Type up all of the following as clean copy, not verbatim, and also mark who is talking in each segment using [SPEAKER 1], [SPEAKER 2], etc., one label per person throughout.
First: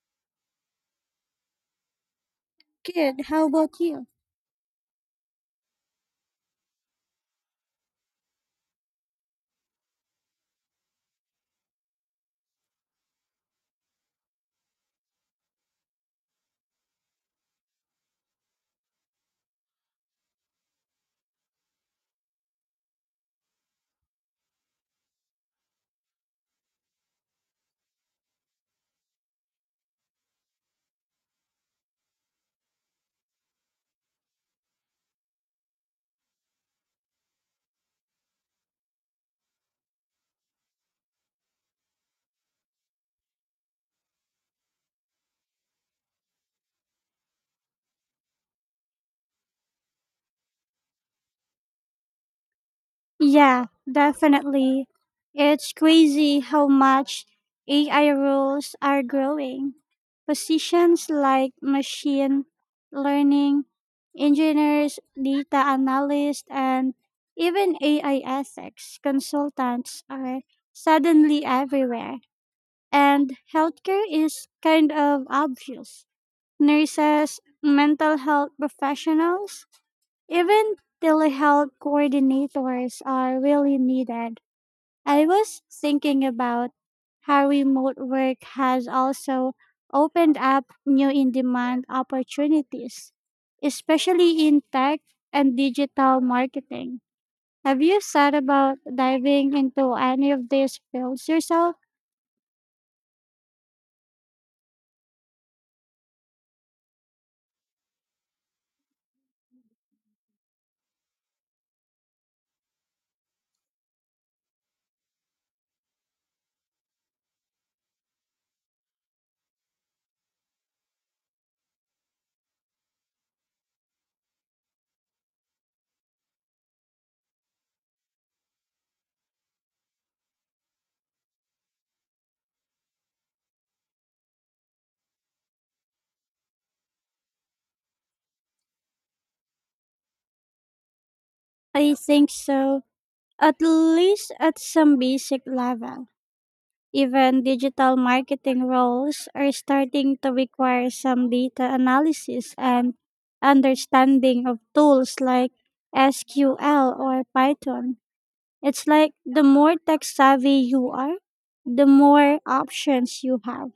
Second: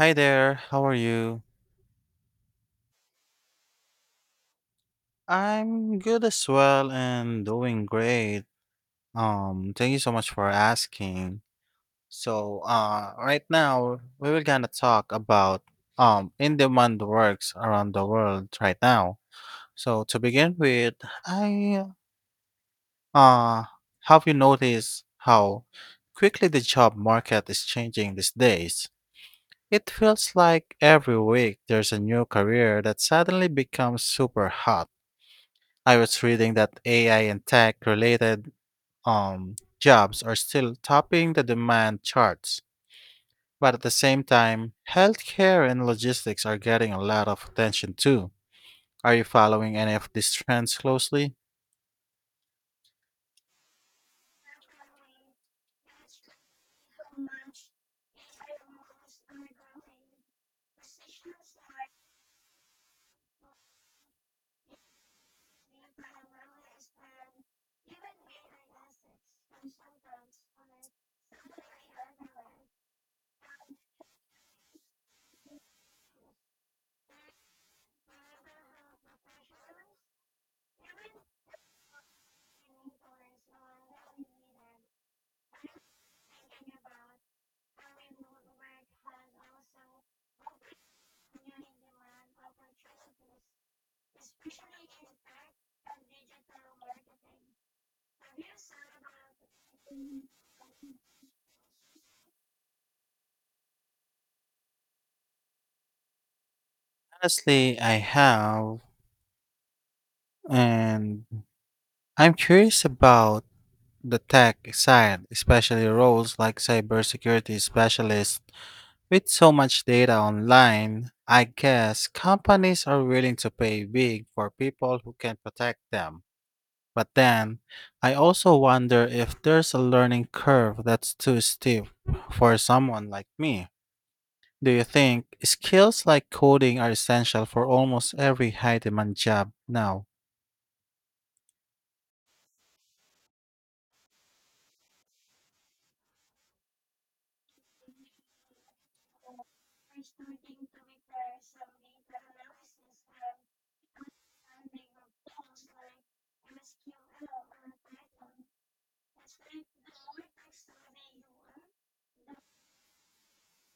[SPEAKER 1] Hi there, how are you?
[SPEAKER 2] Kid. How about you?
[SPEAKER 1] I'm good as well and doing great. Thank you so much for asking. So, right now we will gonna talk about in-demand works around the world right now. So to begin with, I uh have you noticed how quickly the job market is changing these days? It feels like every week there's a new career that suddenly becomes super hot. I was reading that AI and tech related jobs are still topping the demand charts. But at the same time, healthcare and logistics are getting a lot of attention too. Are you following any of these trends closely?
[SPEAKER 2] Yeah, definitely. It's crazy how much AI roles are growing. Positions like machine learning, engineers, data analysts, and even AI ethics consultants are suddenly everywhere. And healthcare is kind of obvious. Nurses, mental health professionals, even telehealth coordinators are really needed. I was thinking about how remote work has also opened up new in demand opportunities, especially in tech and digital marketing. Have you thought about diving into any of these fields yourself?
[SPEAKER 1] Honestly, I have, and I'm curious about the tech side, especially roles like cybersecurity specialists. With so much data online, I guess companies are willing to pay big for people who can protect them. But then, I also wonder if there's a learning curve that's too steep for someone like me. Do you think skills like coding are essential for almost every high demand job now?
[SPEAKER 2] I think so, at least at some basic level. Even digital marketing roles are starting to require some data analysis and understanding of tools like SQL or Python. It's like the more tech savvy you are, the more options you have.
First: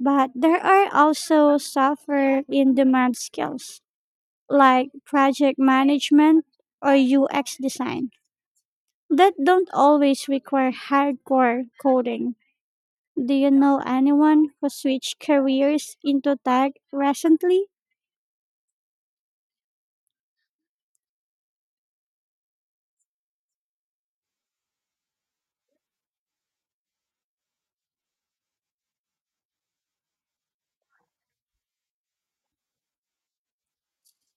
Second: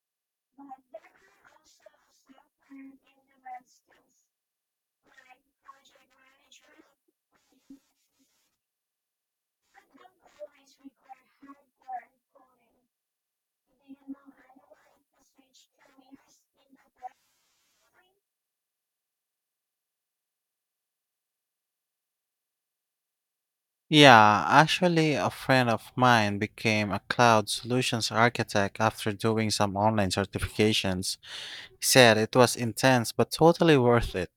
[SPEAKER 2] But there are also software in demand skills like project management or UX design that don't always require hardcore coding. Do you know anyone who switched careers into tech recently?
[SPEAKER 1] Yeah, actually, a friend of mine became a cloud solutions architect after doing some online certifications. He said it was intense but totally worth it.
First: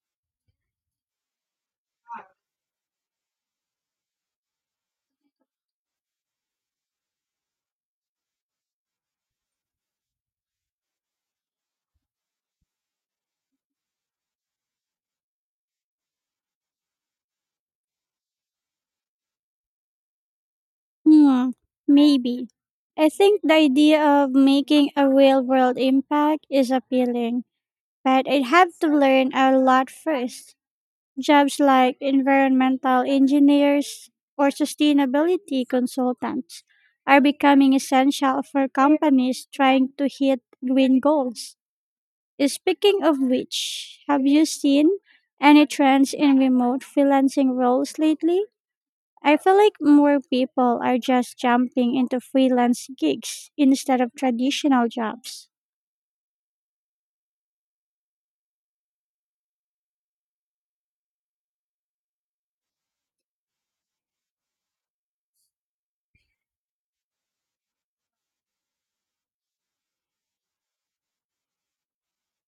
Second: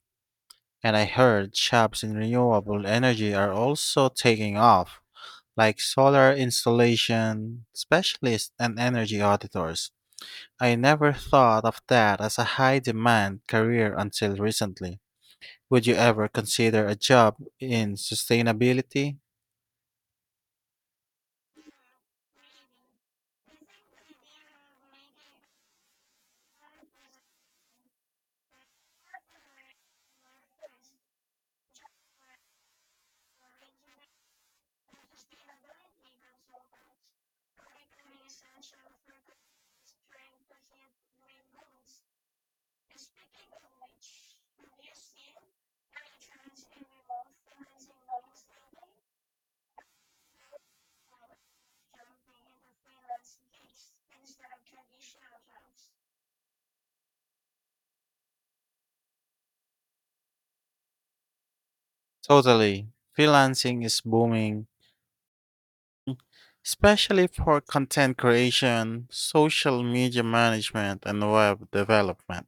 [SPEAKER 1] And I heard jobs in renewable energy are also taking off, like solar installation specialists and energy auditors. I never thought of that as a high demand career until recently. Would you ever consider a job in sustainability?
[SPEAKER 2] Hmm, maybe. I think the idea of making a real world impact is appealing, but I'd have to learn a lot first. Jobs like environmental engineers or sustainability consultants are becoming essential for companies trying to hit green goals. Speaking of which, have you seen any trends in remote freelancing roles lately? I feel like more people are just jumping into freelance gigs instead of traditional jobs.
[SPEAKER 1] Totally. Freelancing is booming, especially for content creation, social media management, and web development.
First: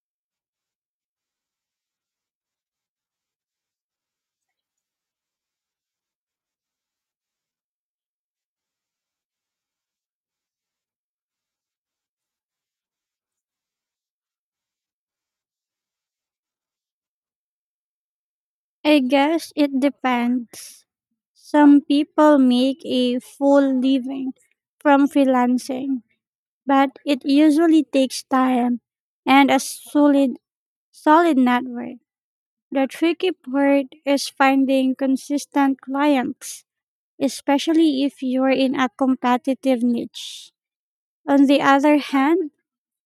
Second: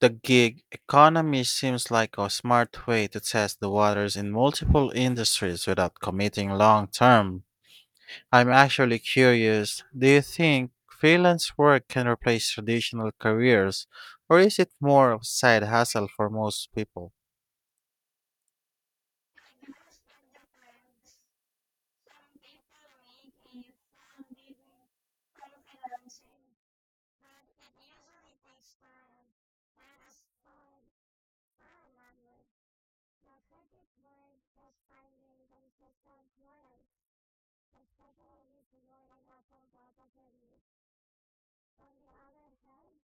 [SPEAKER 1] The gig economy seems like a smart way to test the waters in multiple industries without committing long term. I'm actually curious, do you think freelance work can replace traditional careers, or is it more of a side hustle for most people?
[SPEAKER 2] I guess it depends. Some people make a full living from freelancing, but it usually takes time and a solid network. The tricky part is finding consistent clients, especially if you're in a competitive niche. On the other hand,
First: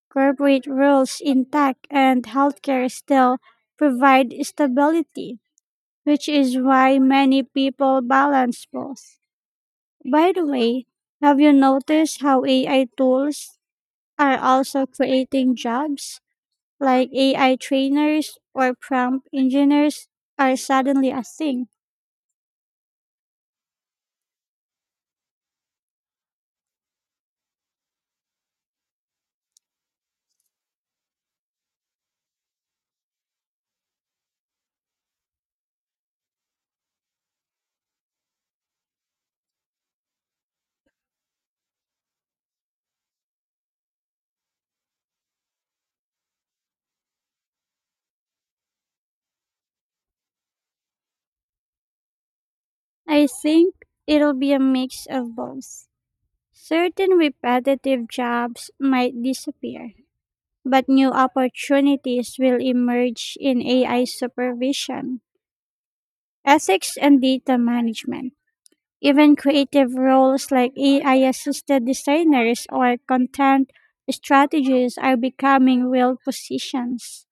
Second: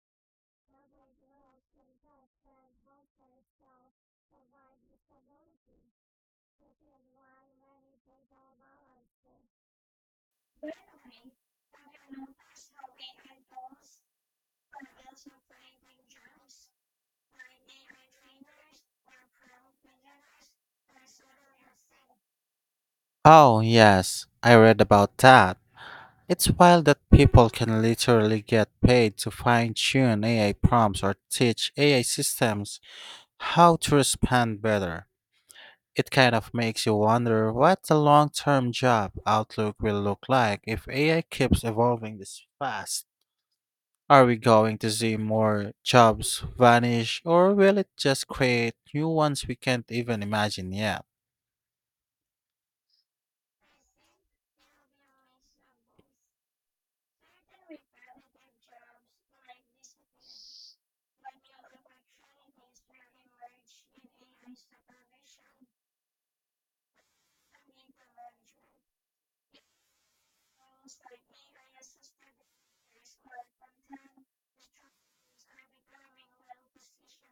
[SPEAKER 2] corporate roles in tech and healthcare still provide stability, which is why many people balance both. By the way, have you noticed how AI tools are also creating jobs? Like AI trainers or prompt engineers are suddenly a thing.
[SPEAKER 1] Oh, yes, I read about that. It's wild that people can literally get paid to fine tune AI prompts or teach AI systems how to respond better. It kind of makes you wonder what the long term job outlook will look like if AI keeps evolving this fast. Are we going to see more jobs vanish, or will it just create new ones we can't even imagine yet?
[SPEAKER 2] I think it'll be a mix of both. Certain repetitive jobs might disappear, but new opportunities will emerge in AI supervision, ethics, and data management. Even creative roles like AI assisted designers or content strategists are becoming real positions.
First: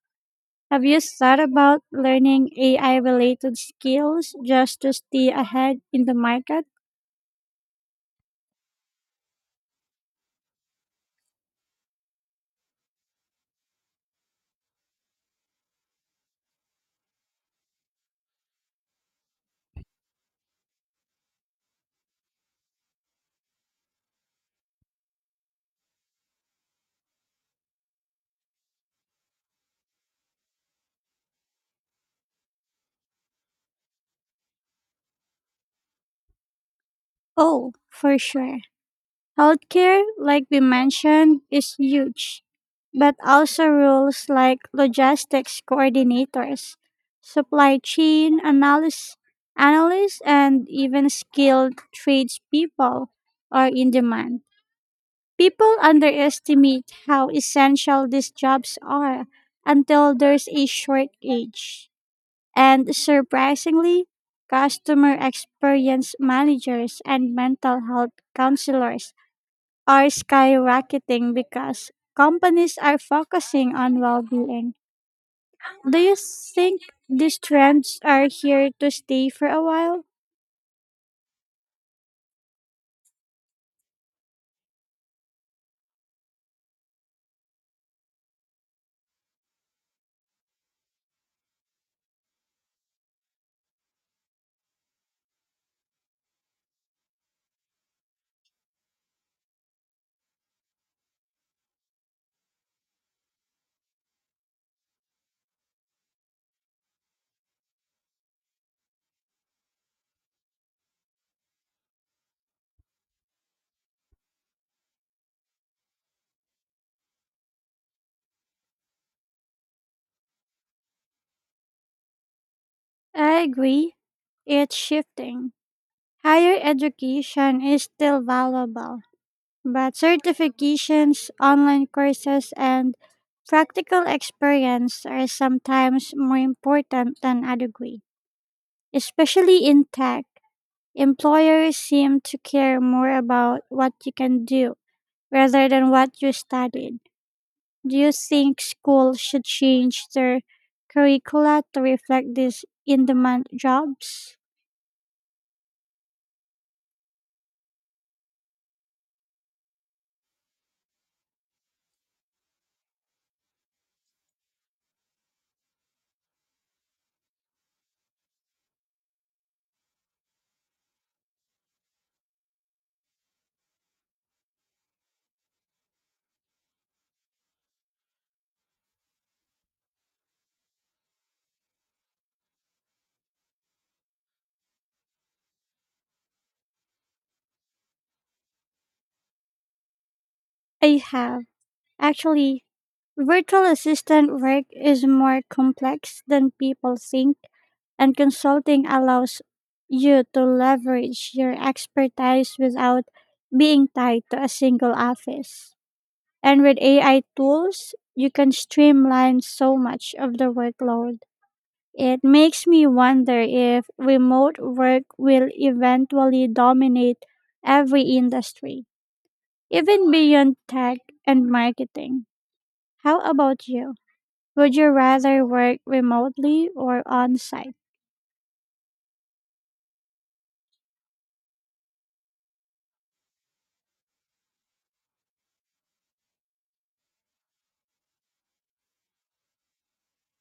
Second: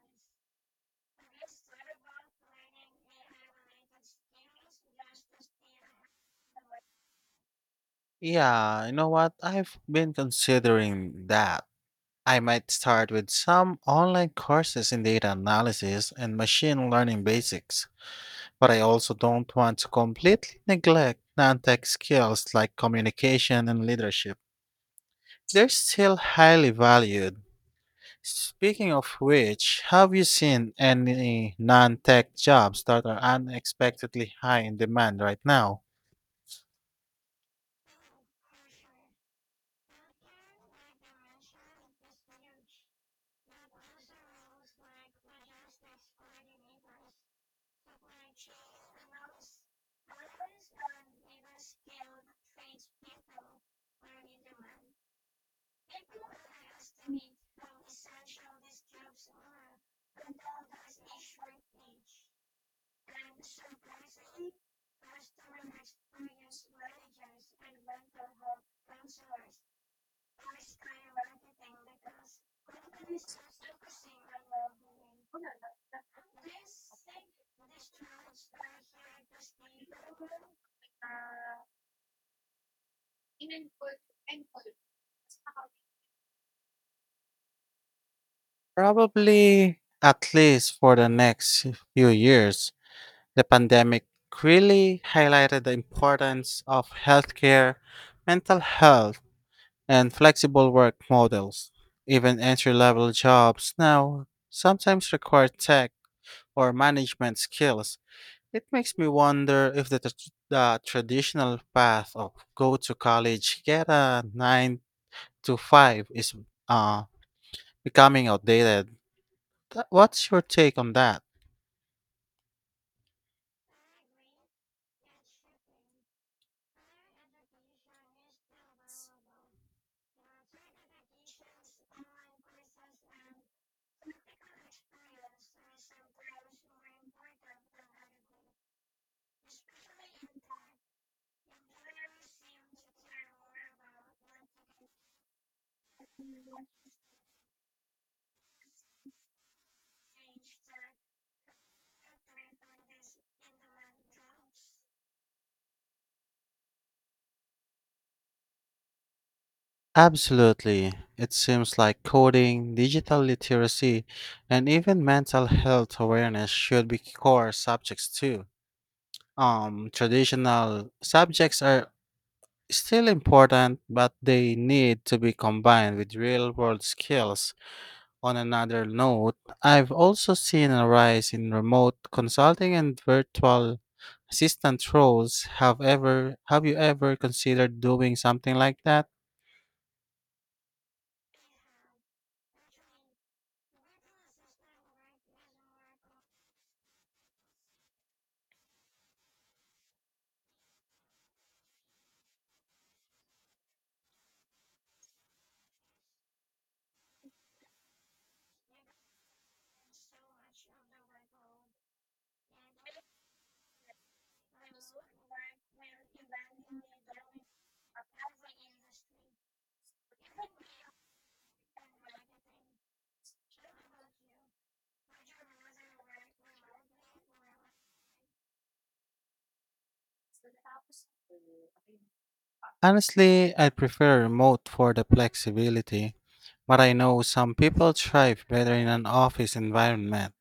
[SPEAKER 2] Have you thought about learning AI related skills just to stay ahead in the market?
[SPEAKER 1] Yeah, you know what? I've been considering that. I might start with some online courses in data analysis and machine learning basics. But I also don't want to completely neglect non tech skills like communication and leadership. They're still highly valued. Speaking of which, have you seen any non tech jobs that are unexpectedly high in demand right now?
[SPEAKER 2] Oh, for sure. Healthcare, like we mentioned, is huge, but also rules like logistics coordinators, supply chain analysts, analysts and even skilled tradespeople are in demand. People underestimate how essential these jobs are until there's a shortage. And surprisingly, customer experience managers and mental health counselors are skyrocketing because companies are focusing on well being. Do you think these trends are here to stay for a while?
[SPEAKER 1] Probably at least for the next few years. The pandemic really highlighted the importance of healthcare, mental health, and flexible work models. Even entry level jobs now sometimes require tech or management skills. It makes me wonder if the traditional path of go to college, get a 9 to 5 is uh, becoming outdated. What's your take on that?
[SPEAKER 2] I agree. It's shifting. Higher education is still valuable, but certifications, online courses, and practical experience are sometimes more important than a degree. Especially in tech, employers seem to care more about what you can do rather than what you studied. Do you think schools should change their curricula to reflect these in demand jobs?
[SPEAKER 1] Absolutely. It seems like coding, digital literacy, and even mental health awareness should be core subjects too. Traditional subjects are still important, but they need to be combined with real world skills. On another note, I've also seen a rise in remote consulting and virtual assistant roles. Have you ever considered doing something like that?
[SPEAKER 2] I have. Actually, virtual assistant work is more complex than people think, and consulting allows you to leverage your expertise without being tied to a single office. And with AI tools, you can streamline so much of the workload. It makes me wonder if remote work will eventually dominate every industry, even beyond tech and marketing. How about you? Would you rather work remotely or on site?
[SPEAKER 1] Honestly, I prefer remote for the flexibility, but I know some people thrive better in an office environment.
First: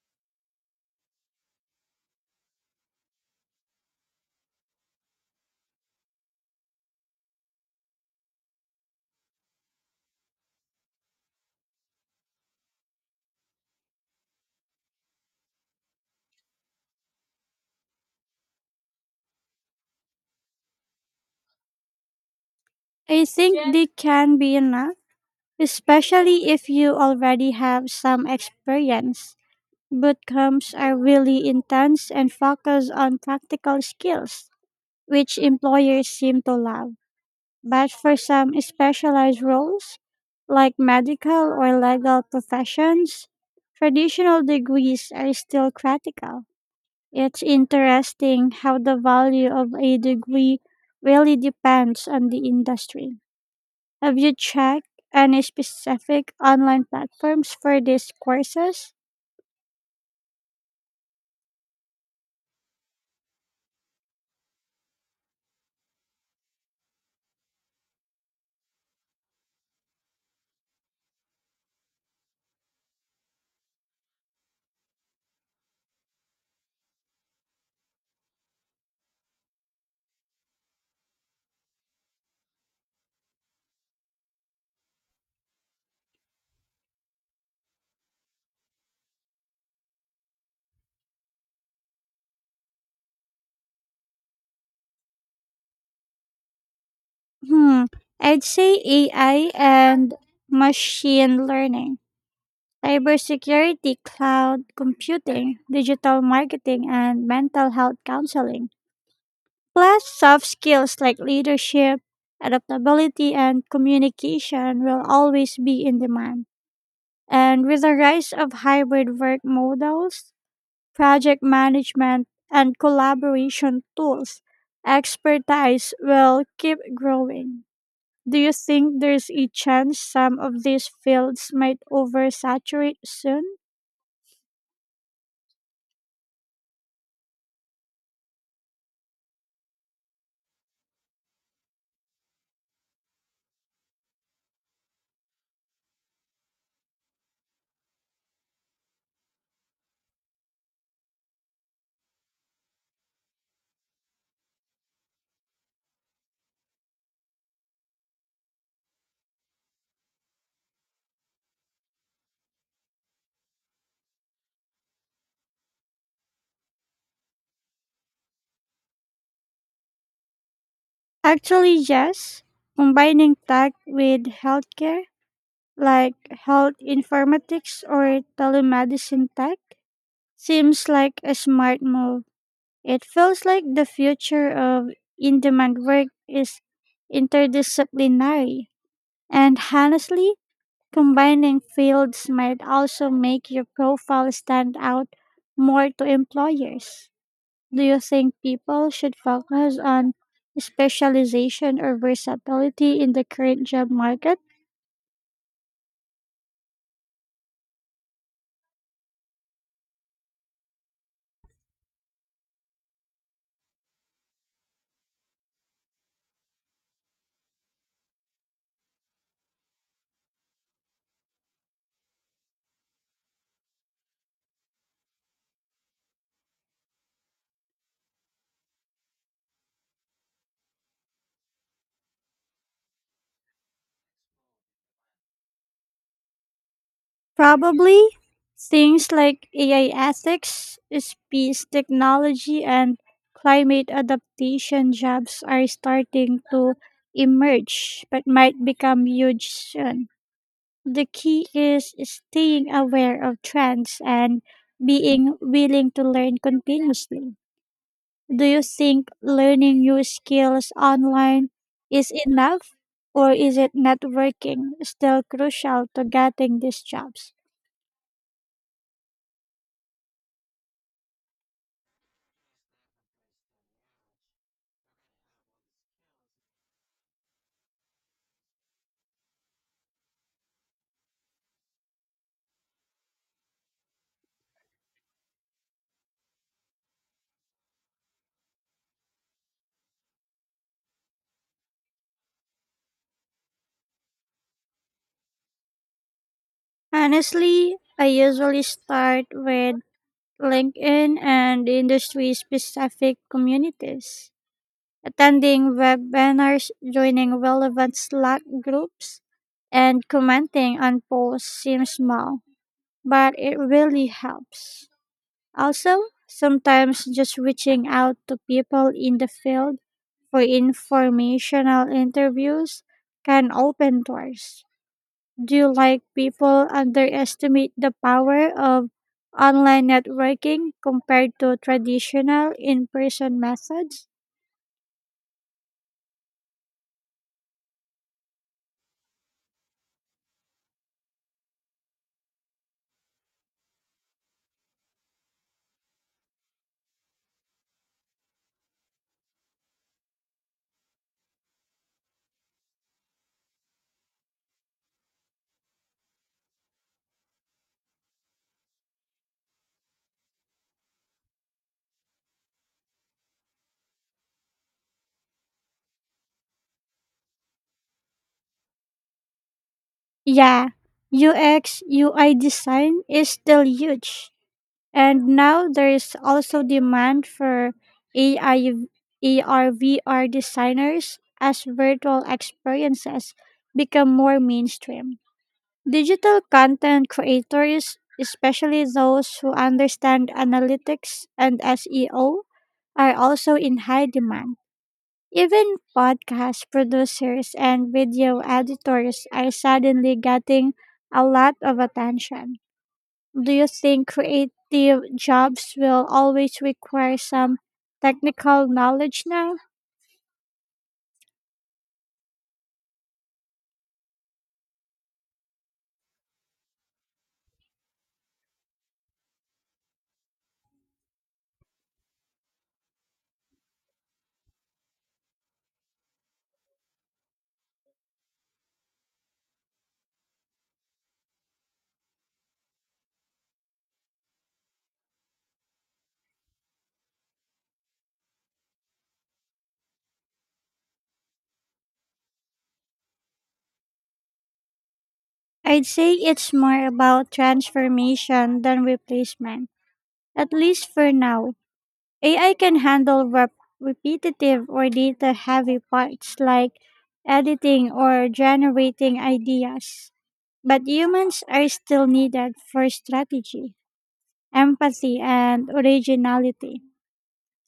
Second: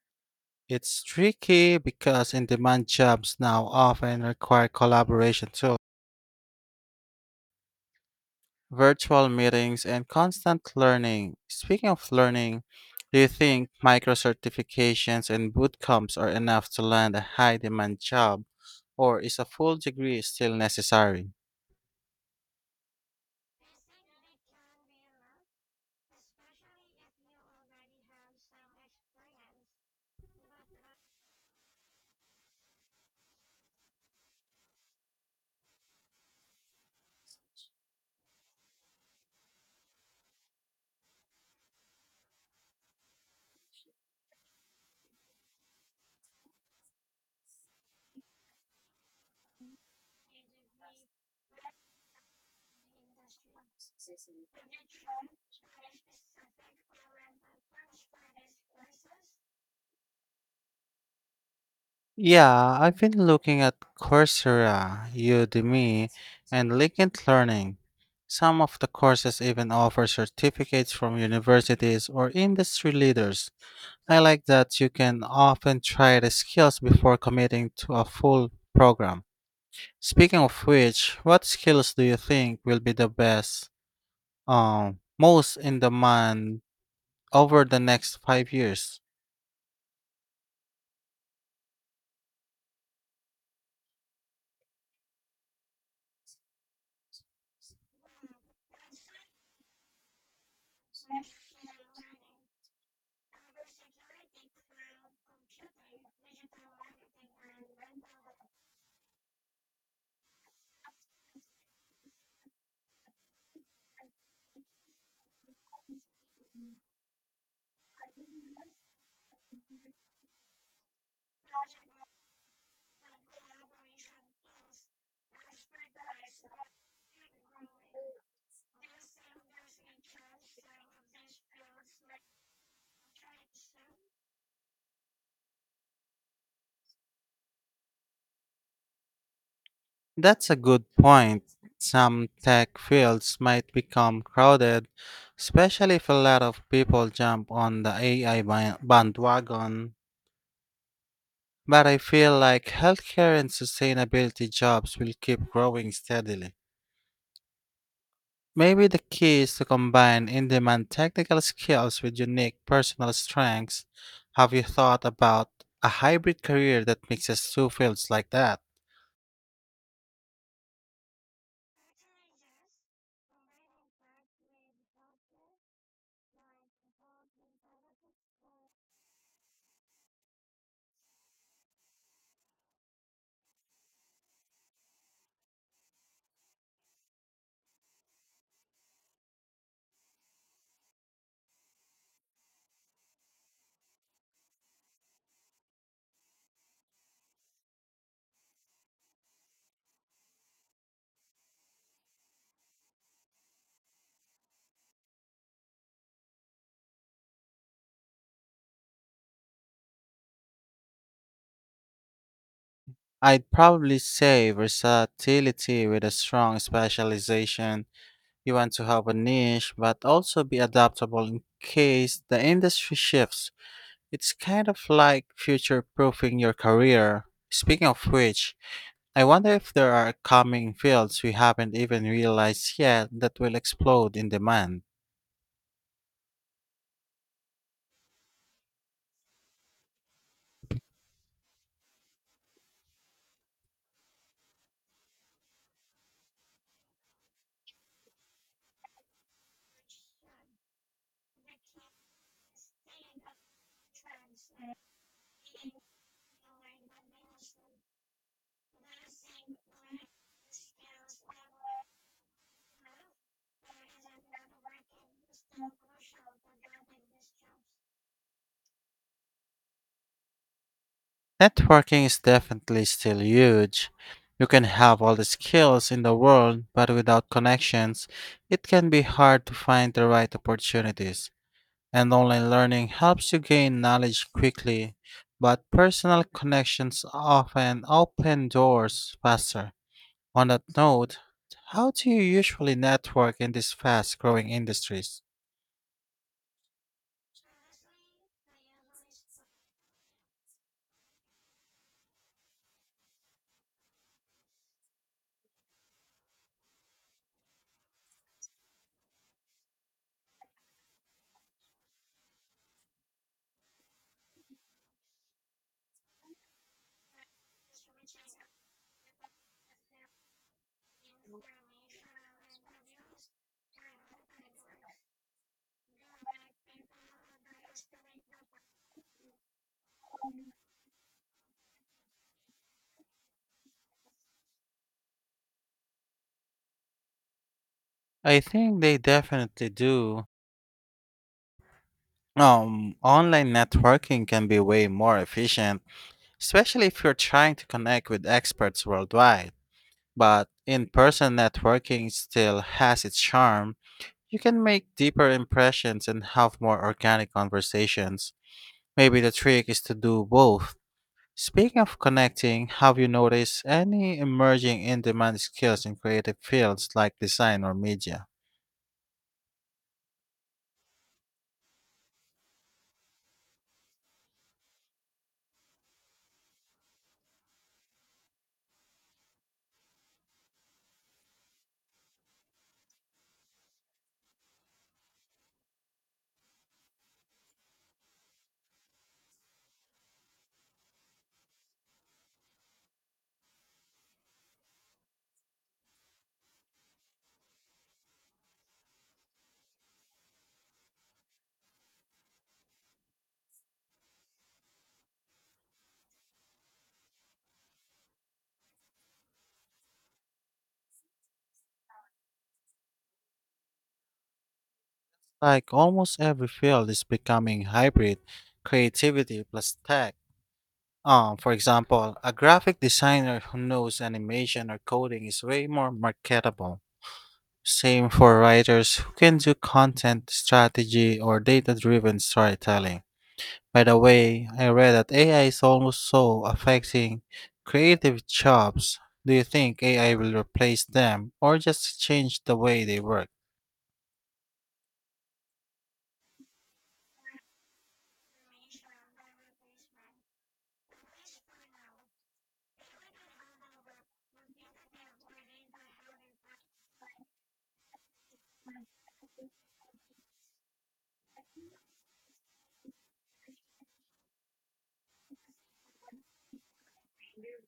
[SPEAKER 1] It's tricky because in demand jobs now often require collaboration too, virtual meetings, and constant learning. Speaking of learning, do you think micro certifications and bootcamps are enough to land a high demand job, or is a full degree still necessary?
[SPEAKER 2] I think they can be enough, especially if you already have some experience. Bootcamps are really intense and focus on practical skills, which employers seem to love. But for some specialized roles like medical or legal professions, traditional degrees are still critical. It's interesting how the value of a degree really depends on the industry. Have you checked any specific online platforms for these courses?
[SPEAKER 1] Yeah, I've been looking at Coursera, Udemy, and LinkedIn Learning. Some of the courses even offer certificates from universities or industry leaders. I like that you can often try the skills before committing to a full program. Speaking of which, what skills do you think will be the best, most in demand over the next 5 years?
[SPEAKER 2] Hmm, I'd say AI and machine learning, cybersecurity, cloud computing, digital marketing, and mental health counseling, plus soft skills like leadership, adaptability, and communication will always be in demand. And with the rise of hybrid work models, project management, and collaboration tools, expertise will keep growing. Do you think there's a chance some of these fields might oversaturate soon?
[SPEAKER 1] That's a good point. Some tech fields might become crowded, especially if a lot of people jump on the bandwagon. But I feel like healthcare and sustainability jobs will keep growing steadily. Maybe the key is to combine in demand technical skills with unique personal strengths. Have you thought about a hybrid career that mixes two fields like that?
[SPEAKER 2] Actually, yes. Combining tech with healthcare, like health informatics or telemedicine tech, seems like a smart move. It feels like the future of in demand work is interdisciplinary. And honestly, combining fields might also make your profile stand out more to employers. Do you think people should focus on specialization or versatility in the current job market?
[SPEAKER 1] I'd probably say versatility with a strong specialization. You want to have a niche, but also be adaptable in case the industry shifts. It's kind of like future proofing your career. Speaking of which, I wonder if there are coming fields we haven't even realized yet that will explode in demand.
[SPEAKER 2] Probably. Things like AI ethics, space technology, and climate adaptation jobs are starting to emerge but might become huge soon. The key is staying aware of trends and being willing to learn continuously. Do you think learning new skills online is enough, or is it networking still crucial to getting these jobs?
[SPEAKER 1] Networking is definitely still huge. You can have all the skills in the world, but without connections, it can be hard to find the right opportunities. And online learning helps you gain knowledge quickly, but personal connections often open doors faster. On that note, how do you usually network in these fast growing industries?
[SPEAKER 2] Honestly, I usually start with LinkedIn and industry specific communities, attending webinars, joining relevant Slack groups, and commenting on posts seems small, but it really helps. Also, sometimes just reaching out to people in the field for informational interviews can open doors. Do you like people underestimate the power of online networking compared to traditional in person methods?
[SPEAKER 1] I think they definitely do. Online networking can be way more efficient, especially if you're trying to connect with experts worldwide. But in person networking still has its charm. You can make deeper impressions and have more organic conversations. Maybe the trick is to do both. Speaking of connecting, have you noticed any emerging in demand skills in creative fields like design or media?
[SPEAKER 2] Yeah, UX UI design is still huge. And now there is also demand for AI, AR, VR designers as virtual experiences become more mainstream. Digital content creators, especially those who understand analytics and SEO, are also in high demand. Even podcast producers and video editors are suddenly getting a lot of attention. Do you think creative jobs will always require some technical knowledge now?
[SPEAKER 1] Like almost every field is becoming hybrid, creativity plus tech. For example, a graphic designer who knows animation or coding is way more marketable. Same for writers who can do content strategy or data driven storytelling. By the way, I read that AI is almost so affecting creative jobs. Do you think AI will replace them or just change the way they work?
[SPEAKER 2] I'd say it's more about transformation than replacement, at least for now. AI can handle repetitive or data heavy parts like editing or generating ideas, but humans are still needed for strategy, empathy, and originality.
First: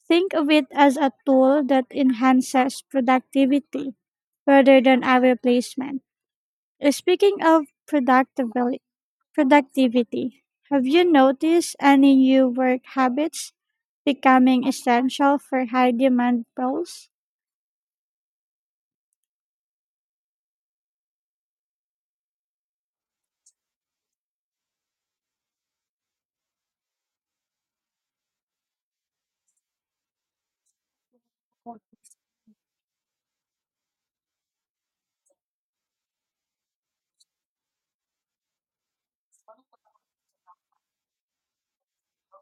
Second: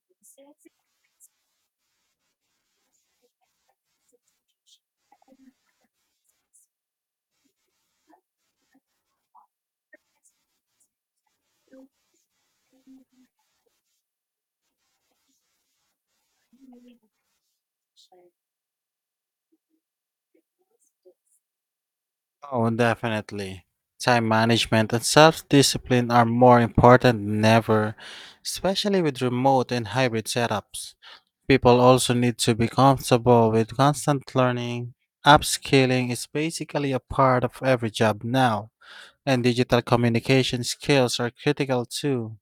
[SPEAKER 2] Think of it as a tool that enhances productivity rather than a replacement. Speaking of productivity, have you noticed any new work habits becoming essential for high demand roles?
[SPEAKER 1] Oh, definitely. Time management and self discipline are more important than ever, especially with remote and hybrid setups. People also need to be comfortable with constant learning. Upskilling is basically a part of every job now, and digital communication skills are critical too.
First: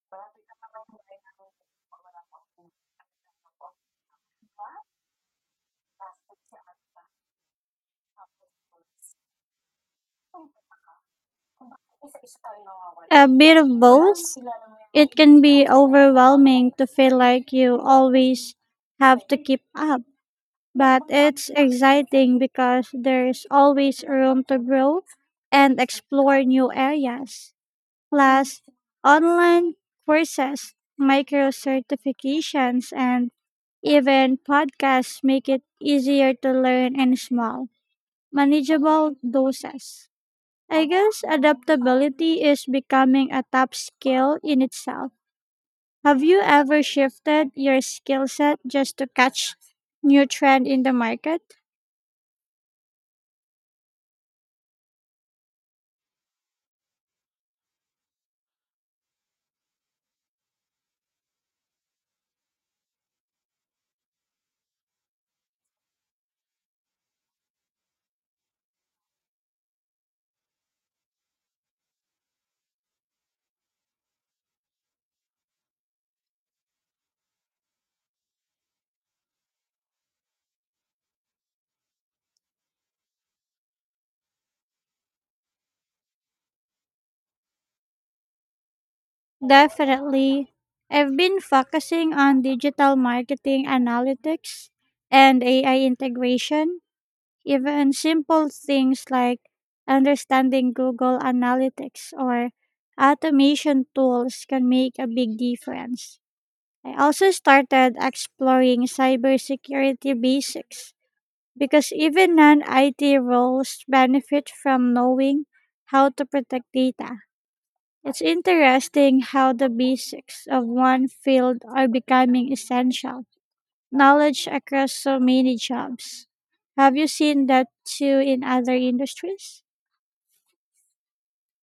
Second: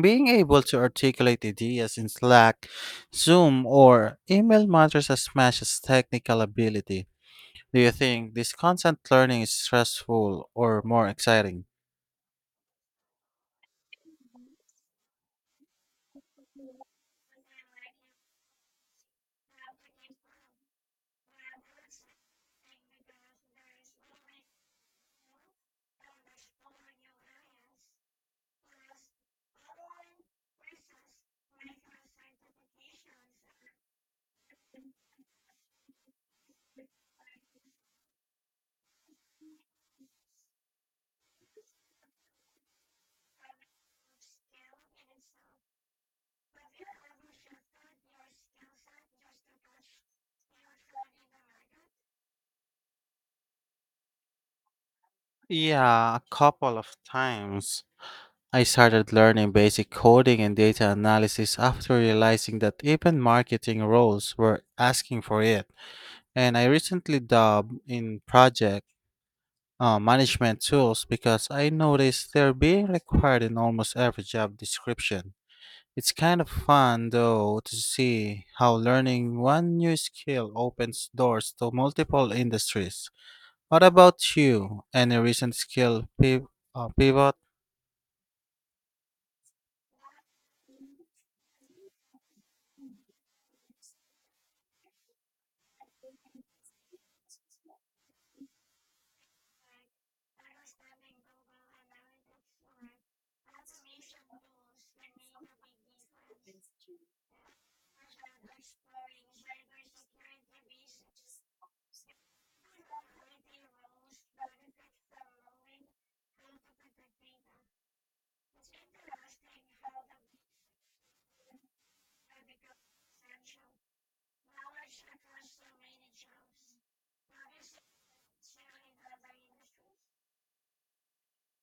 [SPEAKER 1] Being able to articulate ideas in Slack, Zoom, or email matters as much as technical ability. Do you think this constant learning is stressful or more exciting?
[SPEAKER 2] A bit of both. It can be overwhelming to feel like you always have to keep up, but it's exciting because there's always room to grow and explore new areas. Plus, online courses, micro certifications, and even podcasts make it easier to learn in small, manageable doses. I guess adaptability is becoming a top skill in itself. Have you ever shifted your skill set just to catch new trend in the market?
[SPEAKER 1] Yeah, a couple of times. I started learning basic coding and data analysis after realizing that even marketing roles were asking for it. And I recently dabbled in project management tools because I noticed they're being required in almost every job description. It's kind of fun, though, to see how learning one new skill opens doors to multiple industries. What about you? Any recent pivot?
[SPEAKER 2] Definitely. I've been focusing on digital marketing analytics and AI integration. Even simple things like understanding Google Analytics or automation tools can make a big difference. I also started exploring cybersecurity basics because even non IT roles benefit from knowing how to protect data. It's interesting how the basics of one field are becoming essential knowledge across so many jobs. Have you seen that too in other industries?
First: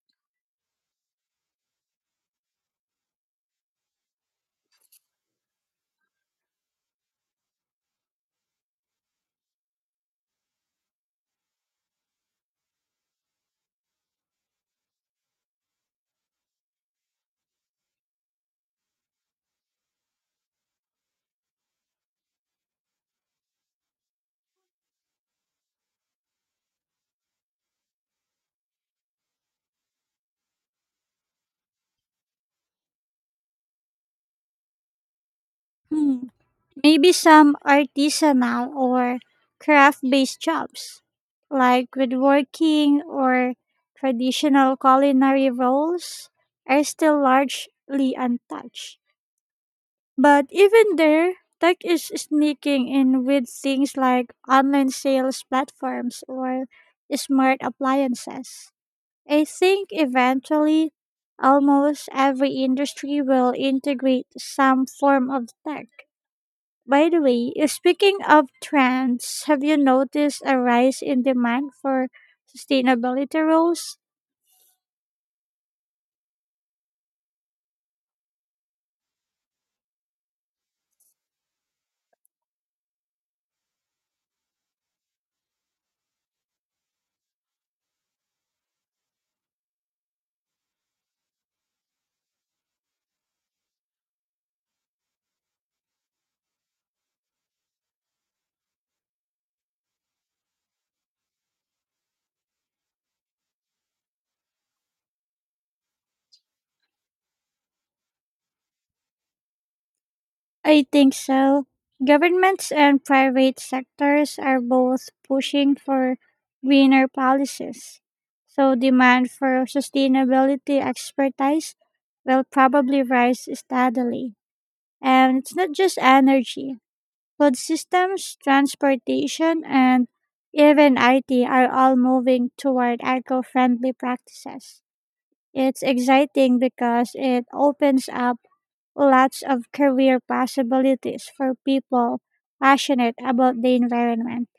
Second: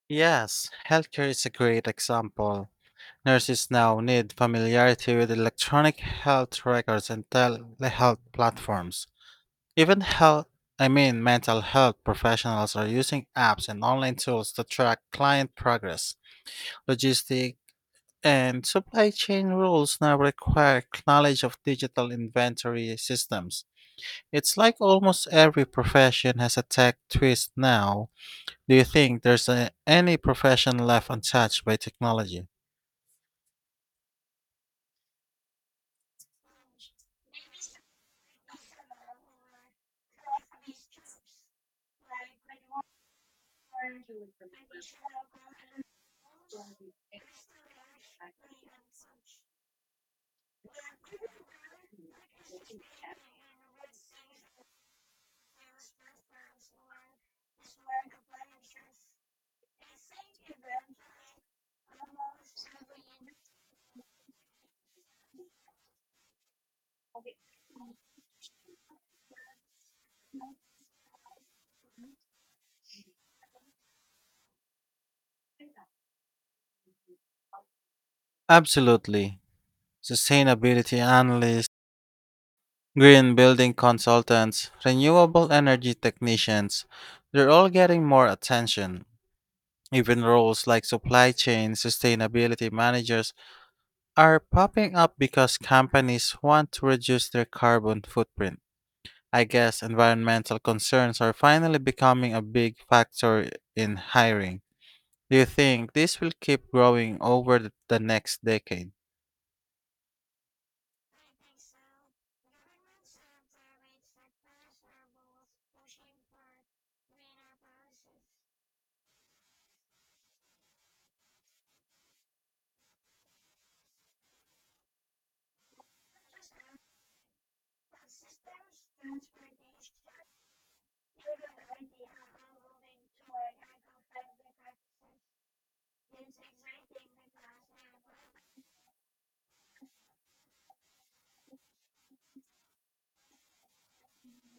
[SPEAKER 1] Yes, healthcare is a great example. Nurses now need familiarity with electronic health records and telehealth platforms. Even mental health professionals are using apps and online tools to track client progress, logistics, and supply chain rules now require knowledge of digital inventory systems. It's like almost every profession has a tech twist now. Do you think there's any profession left untouched by technology?
[SPEAKER 2] Hmm. Maybe some artisanal or craft based jobs, like woodworking or traditional culinary roles, are still largely untouched. But even there, tech is sneaking in with things like online sales platforms or smart appliances. I think eventually almost every industry will integrate some form of tech. By the way, speaking of trends, have you noticed a rise in demand for sustainability roles?
[SPEAKER 1] Absolutely. Sustainability analysts, green building consultants, renewable energy technicians, they're all getting more attention. Even roles like supply chain sustainability managers are popping up because companies want to reduce their carbon footprint. I guess environmental concerns are finally becoming a big factor in hiring. Do you think this will keep growing over the next decade?
[SPEAKER 2] I think so. Governments and private sectors are both pushing for greener policies, so demand for sustainability expertise will probably rise steadily. And it's not just energy. Food systems, transportation, and even IT are all moving toward eco-friendly practices. It's exciting because it opens up lots of career possibilities for people passionate about the environment.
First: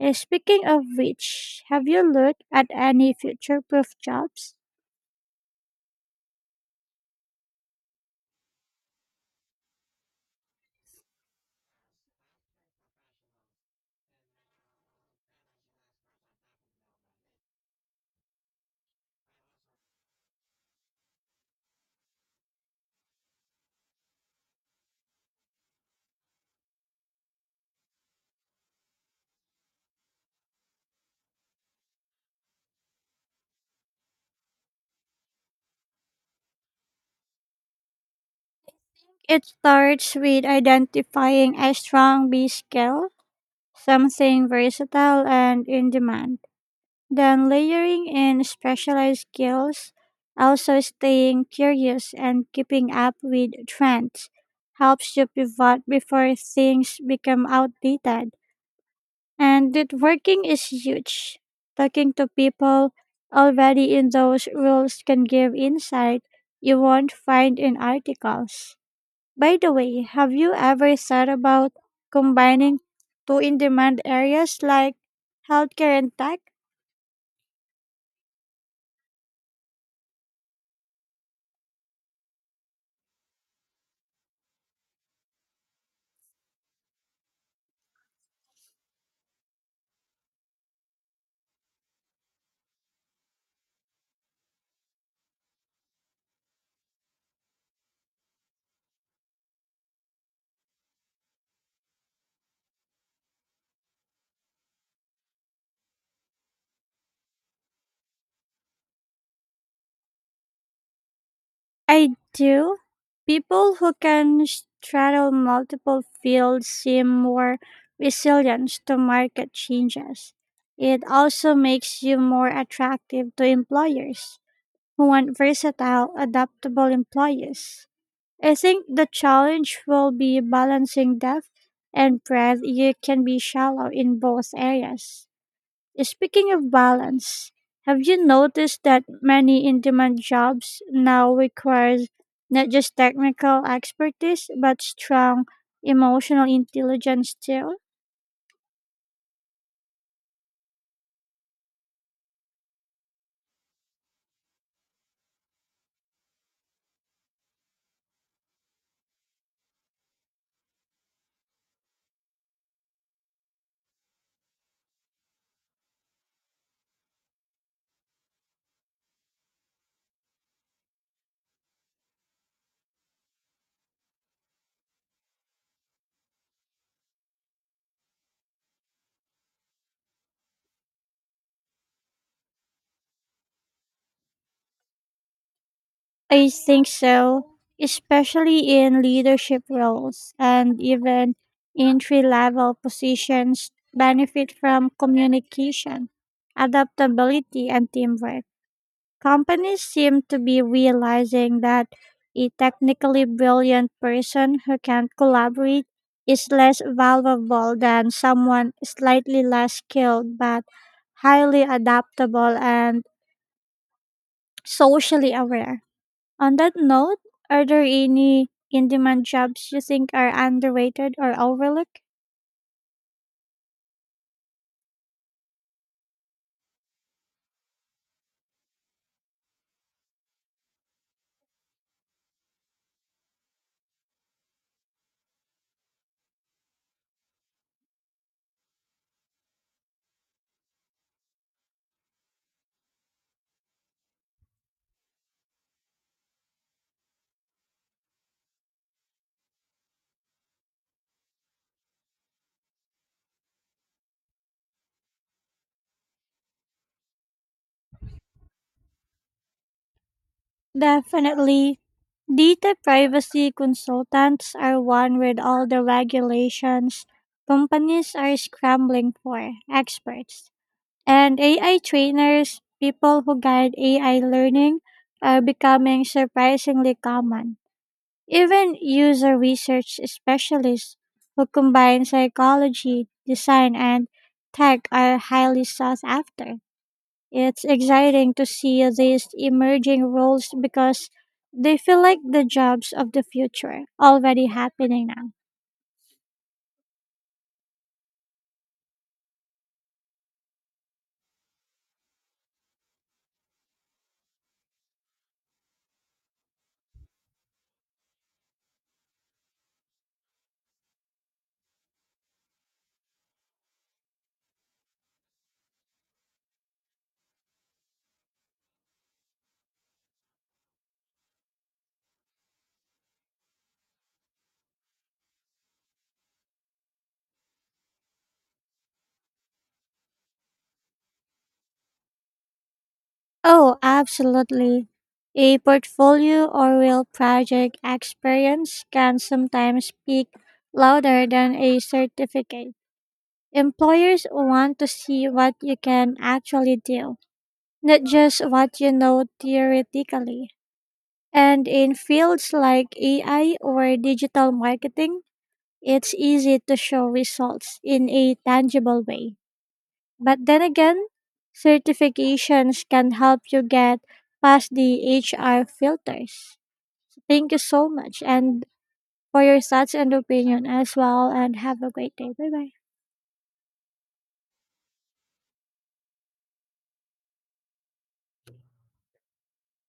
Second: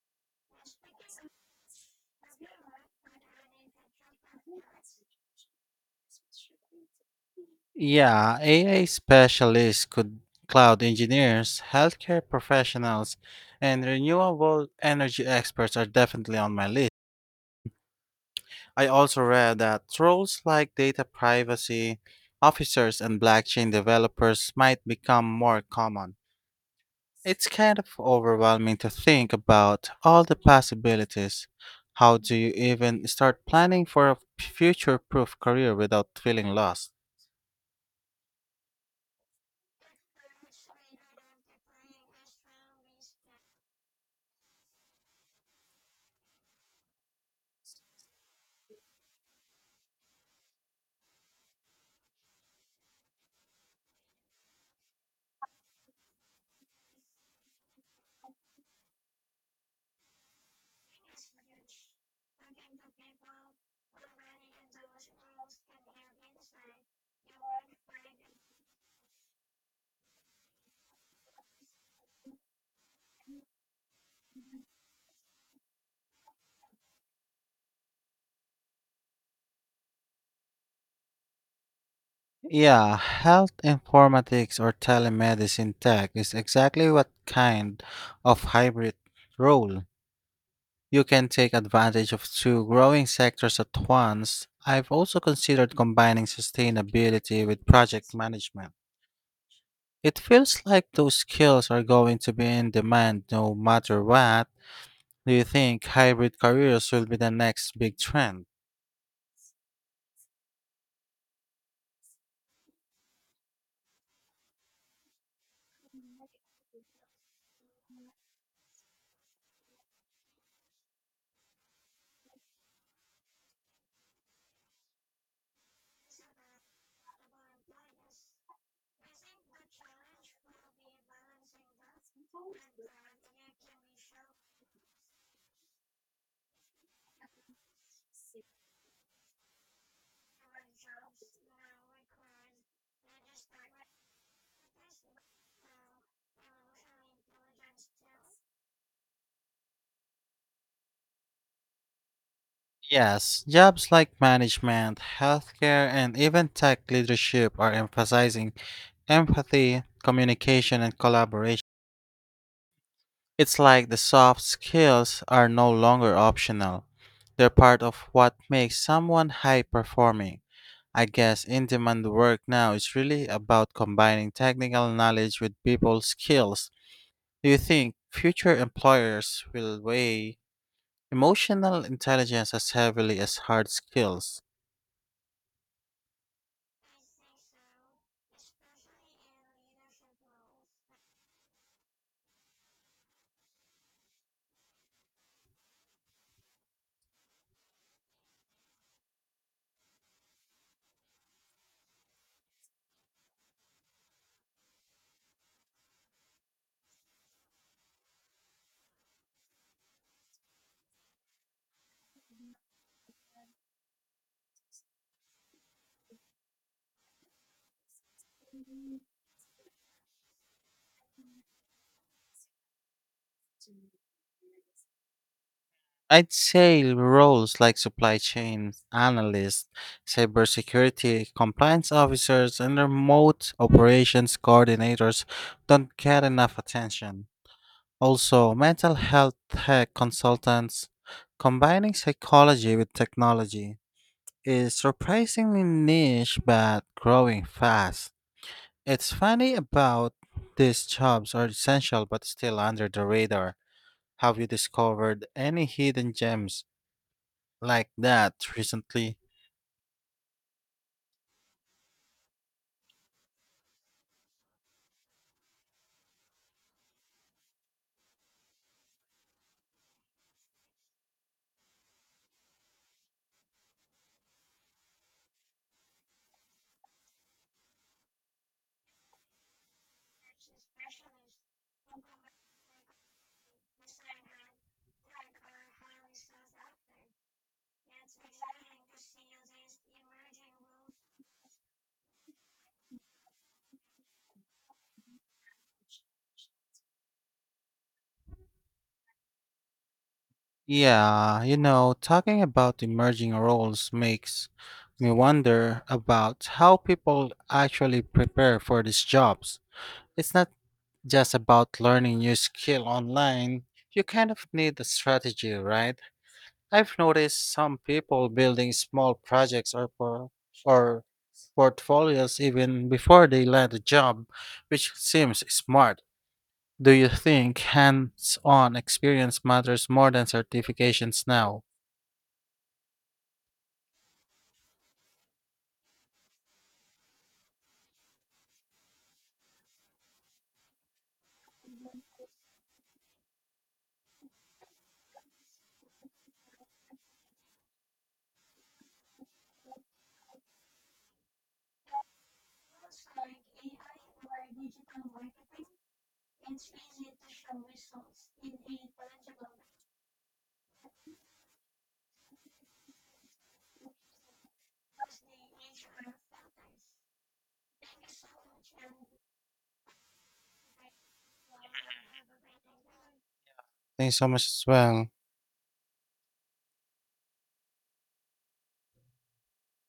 [SPEAKER 2] Speaking of which, have you looked at any future proof jobs?
[SPEAKER 1] Yeah, AI specialists could cloud engineers, healthcare professionals, and renewable energy experts are definitely on my list. I also read that roles like data privacy officers and blockchain developers might become more common. It's kind of overwhelming to think about all the possibilities. How do you even start planning for a future proof career without feeling lost?
[SPEAKER 2] It starts with identifying a strong B skill, something versatile and in demand, then layering in specialized skills. Also staying curious and keeping up with trends helps you pivot before things become outdated. And networking is huge. Talking to people already in those roles can give insight you won't find in articles. By the way, have you ever thought about combining two in demand areas like healthcare and tech?
[SPEAKER 1] Yeah, health informatics or telemedicine tech is exactly what kind of hybrid role. You can take advantage of two growing sectors at once. I've also considered combining sustainability with project management. It feels like those skills are going to be in demand no matter what. Do you think hybrid careers will be the next big trend?
[SPEAKER 2] I do. People who can straddle multiple fields seem more resilient to market changes. It also makes you more attractive to employers who want versatile, adaptable employees. I think the challenge will be balancing depth and breadth. You can be shallow in both areas. Speaking of balance, have you noticed that many in demand jobs now requires not just technical expertise but strong emotional intelligence too?
[SPEAKER 1] Yes, jobs like management, healthcare, and even tech leadership are emphasizing empathy, communication, and collaboration. It's like the soft skills are no longer optional. They're part of what makes someone high performing. I guess in demand work now is really about combining technical knowledge with people skills. Do you think future employers will weigh emotional intelligence as heavily as hard skills?
[SPEAKER 2] I think so, especially in leadership roles, and even entry level positions benefit from communication, adaptability, and teamwork. Companies seem to be realizing that a technically brilliant person who can't collaborate is less valuable than someone slightly less skilled but highly adaptable and socially aware. On that note, are there any in demand jobs you think are underrated or overlooked?
[SPEAKER 1] I'd say roles like supply chain analysts, cybersecurity compliance officers, and remote operations coordinators don't get enough attention. Also, mental health tech consultants combining psychology with technology is surprisingly niche but growing fast. It's funny about these jobs are essential but still under the radar. Have you discovered any hidden gems like that recently?
[SPEAKER 2] Definitely. Data privacy consultants are one. With all the regulations, companies are scrambling for experts. And AI trainers, people who guide AI learning, are becoming surprisingly common. Even user research specialists who combine psychology, design, and tech are highly sought after. It's exciting to see these emerging roles because they feel like the jobs of the future already happening now.
[SPEAKER 1] Yeah, you know, talking about emerging roles makes me wonder about how people actually prepare for these jobs. It's not just about learning new skill online. You kind of need a strategy, right? I've noticed some people building small projects or portfolios even before they land a job, which seems smart. Do you think hands on experience matters more than certifications now?
[SPEAKER 2] Oh, absolutely. A portfolio or real project experience can sometimes speak louder than a certificate. Employers want to see what you can actually do, not just what you know theoretically. And in fields like AI or digital marketing, it's easy to show results in a tangible way. But then again, certifications can help you get past the HR filters. Thank you so much and for your thoughts and opinion as well, and have a great day. Bye bye.
[SPEAKER 1] Thanks so much as well.